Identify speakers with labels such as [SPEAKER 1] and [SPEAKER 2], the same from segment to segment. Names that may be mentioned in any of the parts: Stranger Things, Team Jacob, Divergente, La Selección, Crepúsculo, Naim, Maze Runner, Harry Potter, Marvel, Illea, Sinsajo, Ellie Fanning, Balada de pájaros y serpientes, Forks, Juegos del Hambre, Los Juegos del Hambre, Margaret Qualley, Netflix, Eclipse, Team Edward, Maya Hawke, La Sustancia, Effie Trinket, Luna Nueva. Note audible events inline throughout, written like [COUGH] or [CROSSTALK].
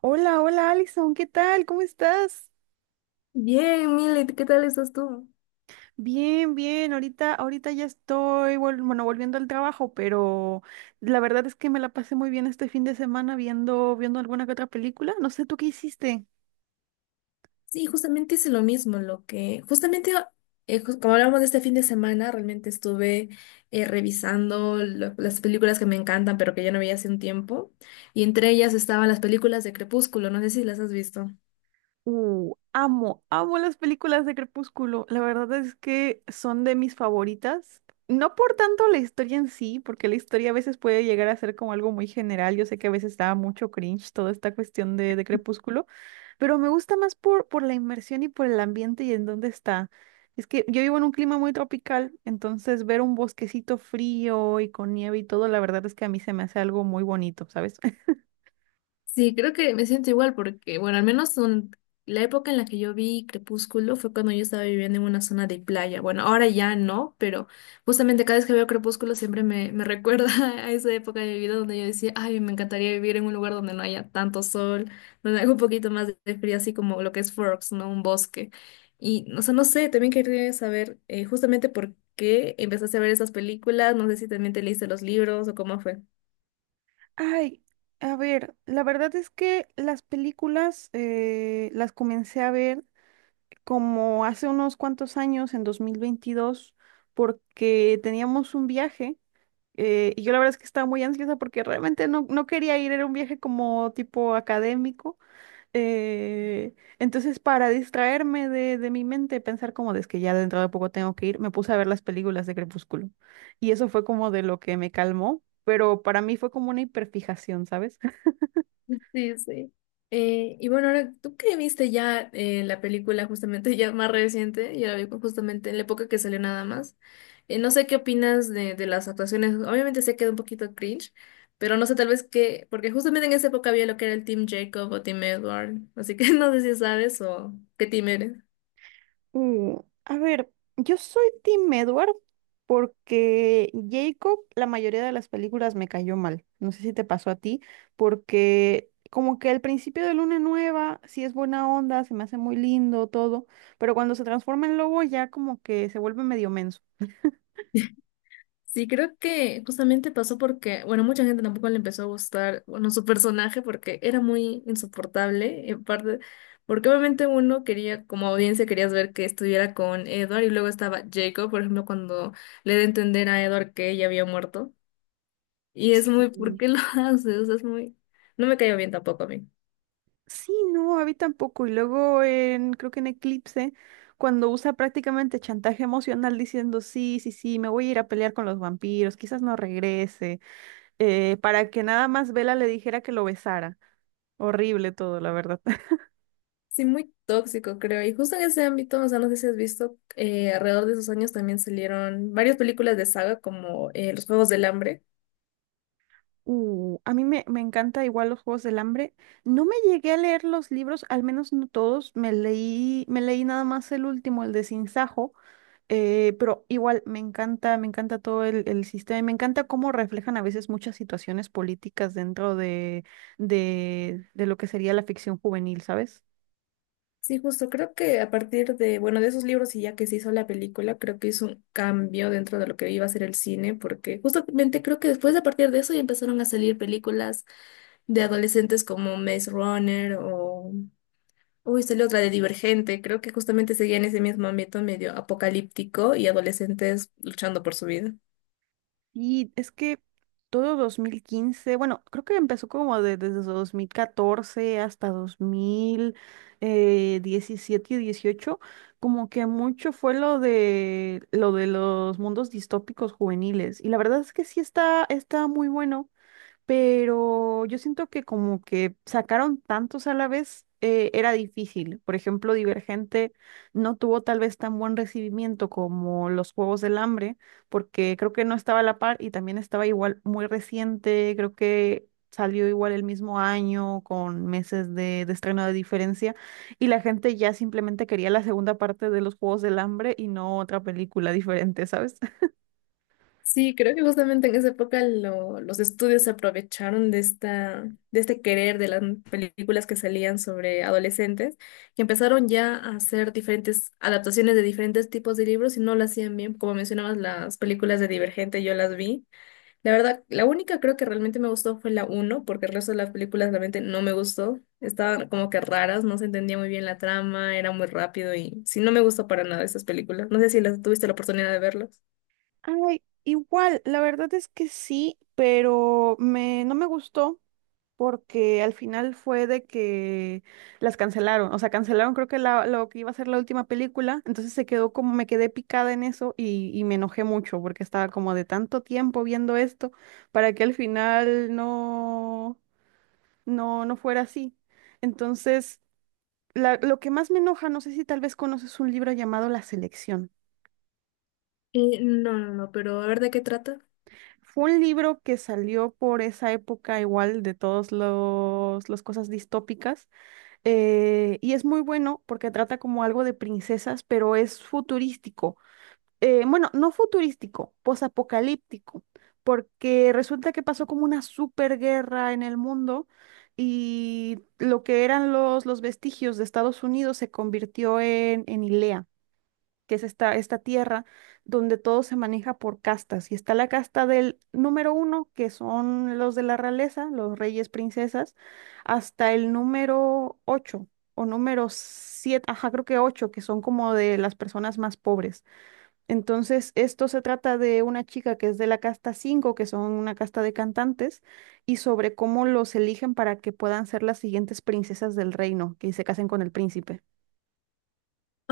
[SPEAKER 1] Hola, hola Alison, ¿qué tal? ¿Cómo estás?
[SPEAKER 2] Bien, Milet, ¿qué tal estás tú?
[SPEAKER 1] Bien, bien, ahorita, ahorita ya estoy, bueno, volviendo al trabajo, pero la verdad es que me la pasé muy bien este fin de semana viendo, viendo alguna que otra película. No sé, ¿tú qué hiciste?
[SPEAKER 2] Sí, justamente hice lo mismo, lo que, justamente, como hablamos de este fin de semana, realmente estuve revisando las películas que me encantan, pero que ya no veía hace un tiempo, y entre ellas estaban las películas de Crepúsculo, no sé si las has visto.
[SPEAKER 1] Amo, amo las películas de Crepúsculo. La verdad es que son de mis favoritas. No por tanto la historia en sí, porque la historia a veces puede llegar a ser como algo muy general. Yo sé que a veces da mucho cringe toda esta cuestión de Crepúsculo. Pero me gusta más por la inmersión y por el ambiente y en dónde está. Es que yo vivo en un clima muy tropical, entonces ver un bosquecito frío y con nieve y todo, la verdad es que a mí se me hace algo muy bonito, ¿sabes? [LAUGHS]
[SPEAKER 2] Sí, creo que me siento igual porque, bueno, la época en la que yo vi Crepúsculo fue cuando yo estaba viviendo en una zona de playa. Bueno, ahora ya no, pero justamente cada vez que veo Crepúsculo siempre me recuerda [LAUGHS] a esa época de mi vida donde yo decía, ay, me encantaría vivir en un lugar donde no haya tanto sol, donde haga un poquito más de frío, así como lo que es Forks, ¿no? Un bosque. Y, o sea, no sé, también quería saber justamente por qué empezaste a ver esas películas, no sé si también te leíste los libros o cómo fue.
[SPEAKER 1] Ay, a ver, la verdad es que las películas las comencé a ver como hace unos cuantos años, en 2022 porque teníamos un viaje. Y yo la verdad es que estaba muy ansiosa porque realmente no, no quería ir, era un viaje como tipo académico. Eh, entonces, para distraerme de mi mente, pensar como de "Es que ya dentro de poco tengo que ir", me puse a ver las películas de Crepúsculo. Y eso fue como de lo que me calmó, pero para mí fue como una hiperfijación, ¿sabes?
[SPEAKER 2] Sí, sí. Y bueno, ahora, ¿tú qué viste ya la película justamente [LAUGHS] ya más reciente? Ya la vi justamente en la época que salió nada más. No sé qué opinas de las actuaciones. Obviamente se queda un poquito cringe, pero no sé tal vez qué, porque justamente en esa época había lo que era el Team Jacob o Team Edward. Así que [LAUGHS] no sé si sabes o qué team eres.
[SPEAKER 1] Uh, a ver, yo soy Tim Edward porque Jacob, la mayoría de las películas me cayó mal. No sé si te pasó a ti, porque como que al principio de Luna Nueva sí es buena onda, se me hace muy lindo todo, pero cuando se transforma en lobo ya como que se vuelve medio menso.
[SPEAKER 2] Sí, creo que justamente pasó porque, bueno, mucha gente tampoco le empezó a gustar, bueno, su personaje porque era muy insoportable, en parte, porque obviamente uno quería, como audiencia, querías ver que estuviera con Edward y luego estaba Jacob, por ejemplo, cuando le da a entender a Edward que ella había muerto. Y es muy, ¿por
[SPEAKER 1] Sí.
[SPEAKER 2] qué lo [LAUGHS] haces? O sea, es muy, no me cayó bien tampoco a mí.
[SPEAKER 1] Sí, no, a mí tampoco. Y luego en, creo que en Eclipse, cuando usa prácticamente chantaje emocional diciendo, sí, sí, sí, me voy a ir a pelear con los vampiros, quizás no regrese. Para que nada más Bella le dijera que lo besara. Horrible todo, la verdad. [LAUGHS]
[SPEAKER 2] Sí, muy tóxico, creo. Y justo en ese ámbito, o sea, no sé si has visto, alrededor de esos años también salieron varias películas de saga como Los Juegos del Hambre.
[SPEAKER 1] A mí me encanta igual los Juegos del Hambre. No me llegué a leer los libros, al menos no todos. Me leí nada más el último, el de Sinsajo, pero igual me encanta todo el sistema y me encanta cómo reflejan a veces muchas situaciones políticas dentro de lo que sería la ficción juvenil, ¿sabes?
[SPEAKER 2] Sí, justo, creo que a partir de, bueno, de esos libros y ya que se hizo la película, creo que hizo un cambio dentro de lo que iba a ser el cine, porque justamente creo que después a partir de eso ya empezaron a salir películas de adolescentes como Maze Runner o, uy, salió otra de Divergente, creo que justamente seguía en ese mismo ámbito medio apocalíptico y adolescentes luchando por su vida.
[SPEAKER 1] Y es que todo 2015, bueno, creo que empezó como desde 2014 hasta dos mil diecisiete y dieciocho, como que mucho fue lo de los mundos distópicos juveniles. Y la verdad es que sí está muy bueno, pero yo siento que como que sacaron tantos a la vez, era difícil. Por ejemplo, Divergente no tuvo tal vez tan buen recibimiento como Los Juegos del Hambre, porque creo que no estaba a la par y también estaba igual muy reciente, creo que salió igual el mismo año con meses de estreno de diferencia, y la gente ya simplemente quería la segunda parte de Los Juegos del Hambre y no otra película [LAUGHS] diferente, ¿sabes?
[SPEAKER 2] Sí, creo que justamente en esa época los estudios se aprovecharon de esta, de este querer de las películas que salían sobre adolescentes, que empezaron ya a hacer diferentes adaptaciones de diferentes tipos de libros y no lo hacían bien. Como mencionabas, las películas de Divergente yo las vi. La verdad, la única creo que realmente me gustó fue la uno porque el resto de las películas realmente no me gustó. Estaban como que raras, no se entendía muy bien la trama, era muy rápido y sí, no me gustó para nada esas películas. No sé si las tuviste la oportunidad de verlas.
[SPEAKER 1] Ay, igual, la verdad es que sí, pero no me gustó porque al final fue de que las cancelaron, o sea, cancelaron creo que lo que iba a ser la última película, entonces se quedó como me quedé picada en eso y me enojé mucho porque estaba como de tanto tiempo viendo esto para que al final no, no, no fuera así. Entonces, lo que más me enoja, no sé si tal vez conoces un libro llamado La Selección.
[SPEAKER 2] Eh, no, pero a ver de qué trata.
[SPEAKER 1] Fue un libro que salió por esa época igual de todos las cosas distópicas, y es muy bueno porque trata como algo de princesas, pero es futurístico. Bueno, no futurístico, posapocalíptico, porque resulta que pasó como una superguerra en el mundo y lo que eran los vestigios de Estados Unidos se convirtió en hilea, que es esta tierra donde todo se maneja por castas. Y está la casta del número uno, que son los de la realeza, los reyes, princesas, hasta el número ocho o número siete, ajá, creo que ocho, que son como de las personas más pobres. Entonces, esto se trata de una chica que es de la casta cinco, que son una casta de cantantes, y sobre cómo los eligen para que puedan ser las siguientes princesas del reino, que se casen con el príncipe.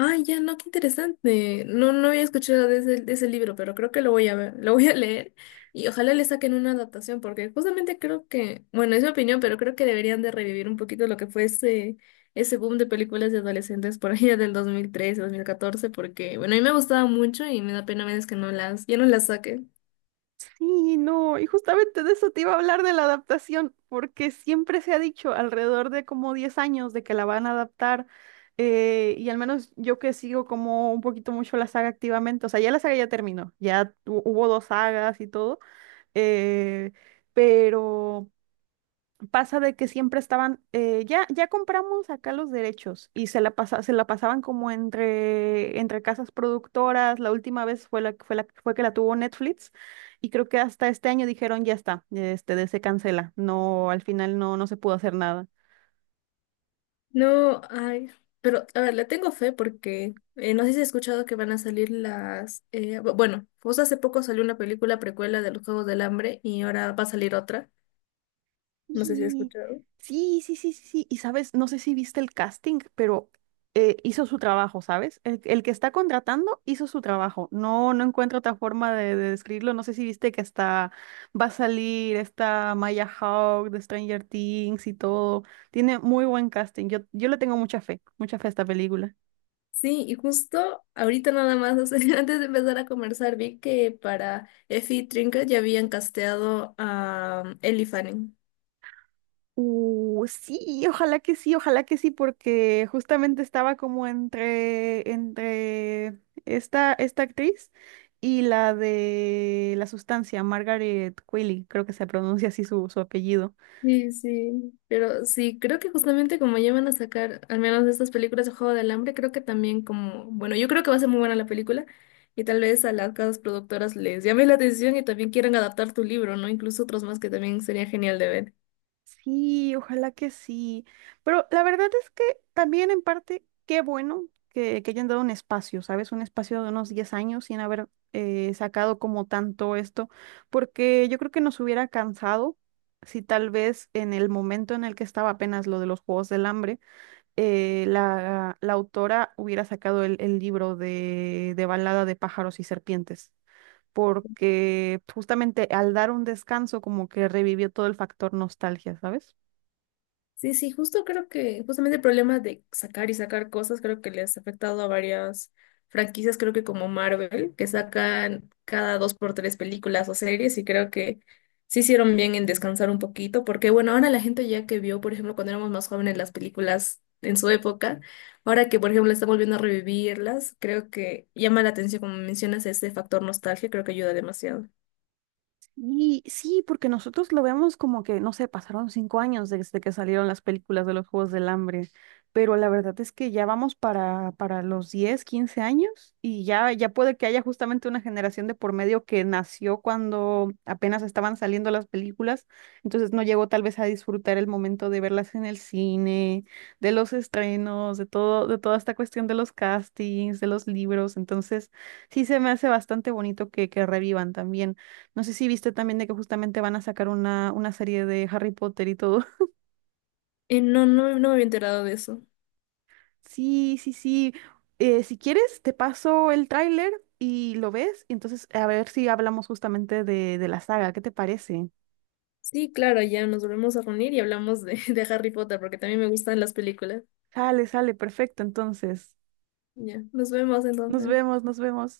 [SPEAKER 2] Ay, ya, no, qué interesante. No, no había escuchado de ese libro, pero creo que lo voy a ver, lo voy a leer y ojalá le saquen una adaptación, porque justamente creo que, bueno, es mi opinión, pero creo que deberían de revivir un poquito lo que fue ese, ese boom de películas de adolescentes por allá del 2013, 2014, porque, bueno, a mí me gustaba mucho y me da pena a veces que no las, ya no las saquen.
[SPEAKER 1] Sí, no, y justamente de eso te iba a hablar de la adaptación, porque siempre se ha dicho alrededor de como 10 años de que la van a adaptar, y al menos yo que sigo como un poquito mucho la saga activamente, o sea, ya la saga ya terminó, ya hubo dos sagas y todo, eh, pero pasa de que siempre estaban, ya compramos acá los derechos y se la pasa, se la pasaban como entre casas productoras. La última vez fue fue que la tuvo Netflix, y creo que hasta este año dijeron ya está, se cancela. No, al final no, no se pudo hacer nada.
[SPEAKER 2] No, ay, pero a ver, le tengo fe porque no sé si has escuchado que van a salir las... bueno, pues hace poco salió una película precuela de los Juegos del Hambre y ahora va a salir otra. No sé si has
[SPEAKER 1] Y
[SPEAKER 2] escuchado.
[SPEAKER 1] sí, sí, sí, sí, sí. Y sabes, no sé si viste el casting, pero hizo su trabajo, ¿sabes? El que está contratando hizo su trabajo. No, no encuentro otra forma de describirlo. No sé si viste que hasta va a salir esta Maya Hawke de Stranger Things y todo. Tiene muy buen casting. Yo le tengo mucha fe a esta película.
[SPEAKER 2] Sí, y justo ahorita nada más, o sea, [LAUGHS] antes de empezar a conversar, vi que para Effie Trinket ya habían casteado a Ellie Fanning.
[SPEAKER 1] Sí, ojalá que sí, ojalá que sí, porque justamente estaba como entre esta actriz y la de La Sustancia, Margaret Qualley, creo que se pronuncia así su apellido.
[SPEAKER 2] Sí, sí, pero sí, creo que justamente como ya van a sacar al menos de estas películas de Juego del Hambre, creo que también como, bueno, yo creo que va a ser muy buena la película y tal vez a las casas productoras les llame la atención y también quieran adaptar tu libro, ¿no? Incluso otros más que también sería genial de ver.
[SPEAKER 1] Sí, ojalá que sí. Pero la verdad es que también en parte, qué bueno que, hayan dado un espacio, ¿sabes? Un espacio de unos 10 años sin haber sacado como tanto esto, porque yo creo que nos hubiera cansado si tal vez en el momento en el que estaba apenas lo de los Juegos del Hambre, la autora hubiera sacado el libro de Balada de pájaros y serpientes, porque justamente al dar un descanso como que revivió todo el factor nostalgia, ¿sabes?
[SPEAKER 2] Sí, sí, justo creo que justamente el problema de sacar y sacar cosas creo que les ha afectado a varias franquicias, creo que como Marvel, que sacan cada dos por tres películas o series y creo que sí hicieron bien en descansar un poquito, porque bueno, ahora la gente ya que vio, por ejemplo, cuando éramos más jóvenes las películas en su época, ahora que por ejemplo están volviendo a revivirlas, creo que llama la atención, como mencionas, ese factor nostalgia, creo que ayuda demasiado.
[SPEAKER 1] Y sí, porque nosotros lo vemos como que, no sé, pasaron 5 años desde que salieron las películas de los Juegos del Hambre, pero la verdad es que ya vamos para los 10 15 años, y ya, puede que haya justamente una generación de por medio que nació cuando apenas estaban saliendo las películas, entonces no llegó tal vez a disfrutar el momento de verlas en el cine, de los estrenos, de todo, de toda esta cuestión de los castings, de los libros, entonces sí se me hace bastante bonito que, revivan también. No sé si viste también de que justamente van a sacar una serie de Harry Potter y todo. [LAUGHS]
[SPEAKER 2] Eh, no, me había enterado de eso.
[SPEAKER 1] Sí, sí, sí. Si quieres, te paso el tráiler y lo ves. Y entonces, a ver si hablamos justamente de la saga. ¿Qué te parece?
[SPEAKER 2] Sí, claro, ya nos volvemos a reunir y hablamos de, [LAUGHS] de Harry Potter porque también me gustan las películas.
[SPEAKER 1] Sale, sale, perfecto. Entonces,
[SPEAKER 2] Ya, nos vemos
[SPEAKER 1] nos
[SPEAKER 2] entonces.
[SPEAKER 1] vemos, nos vemos.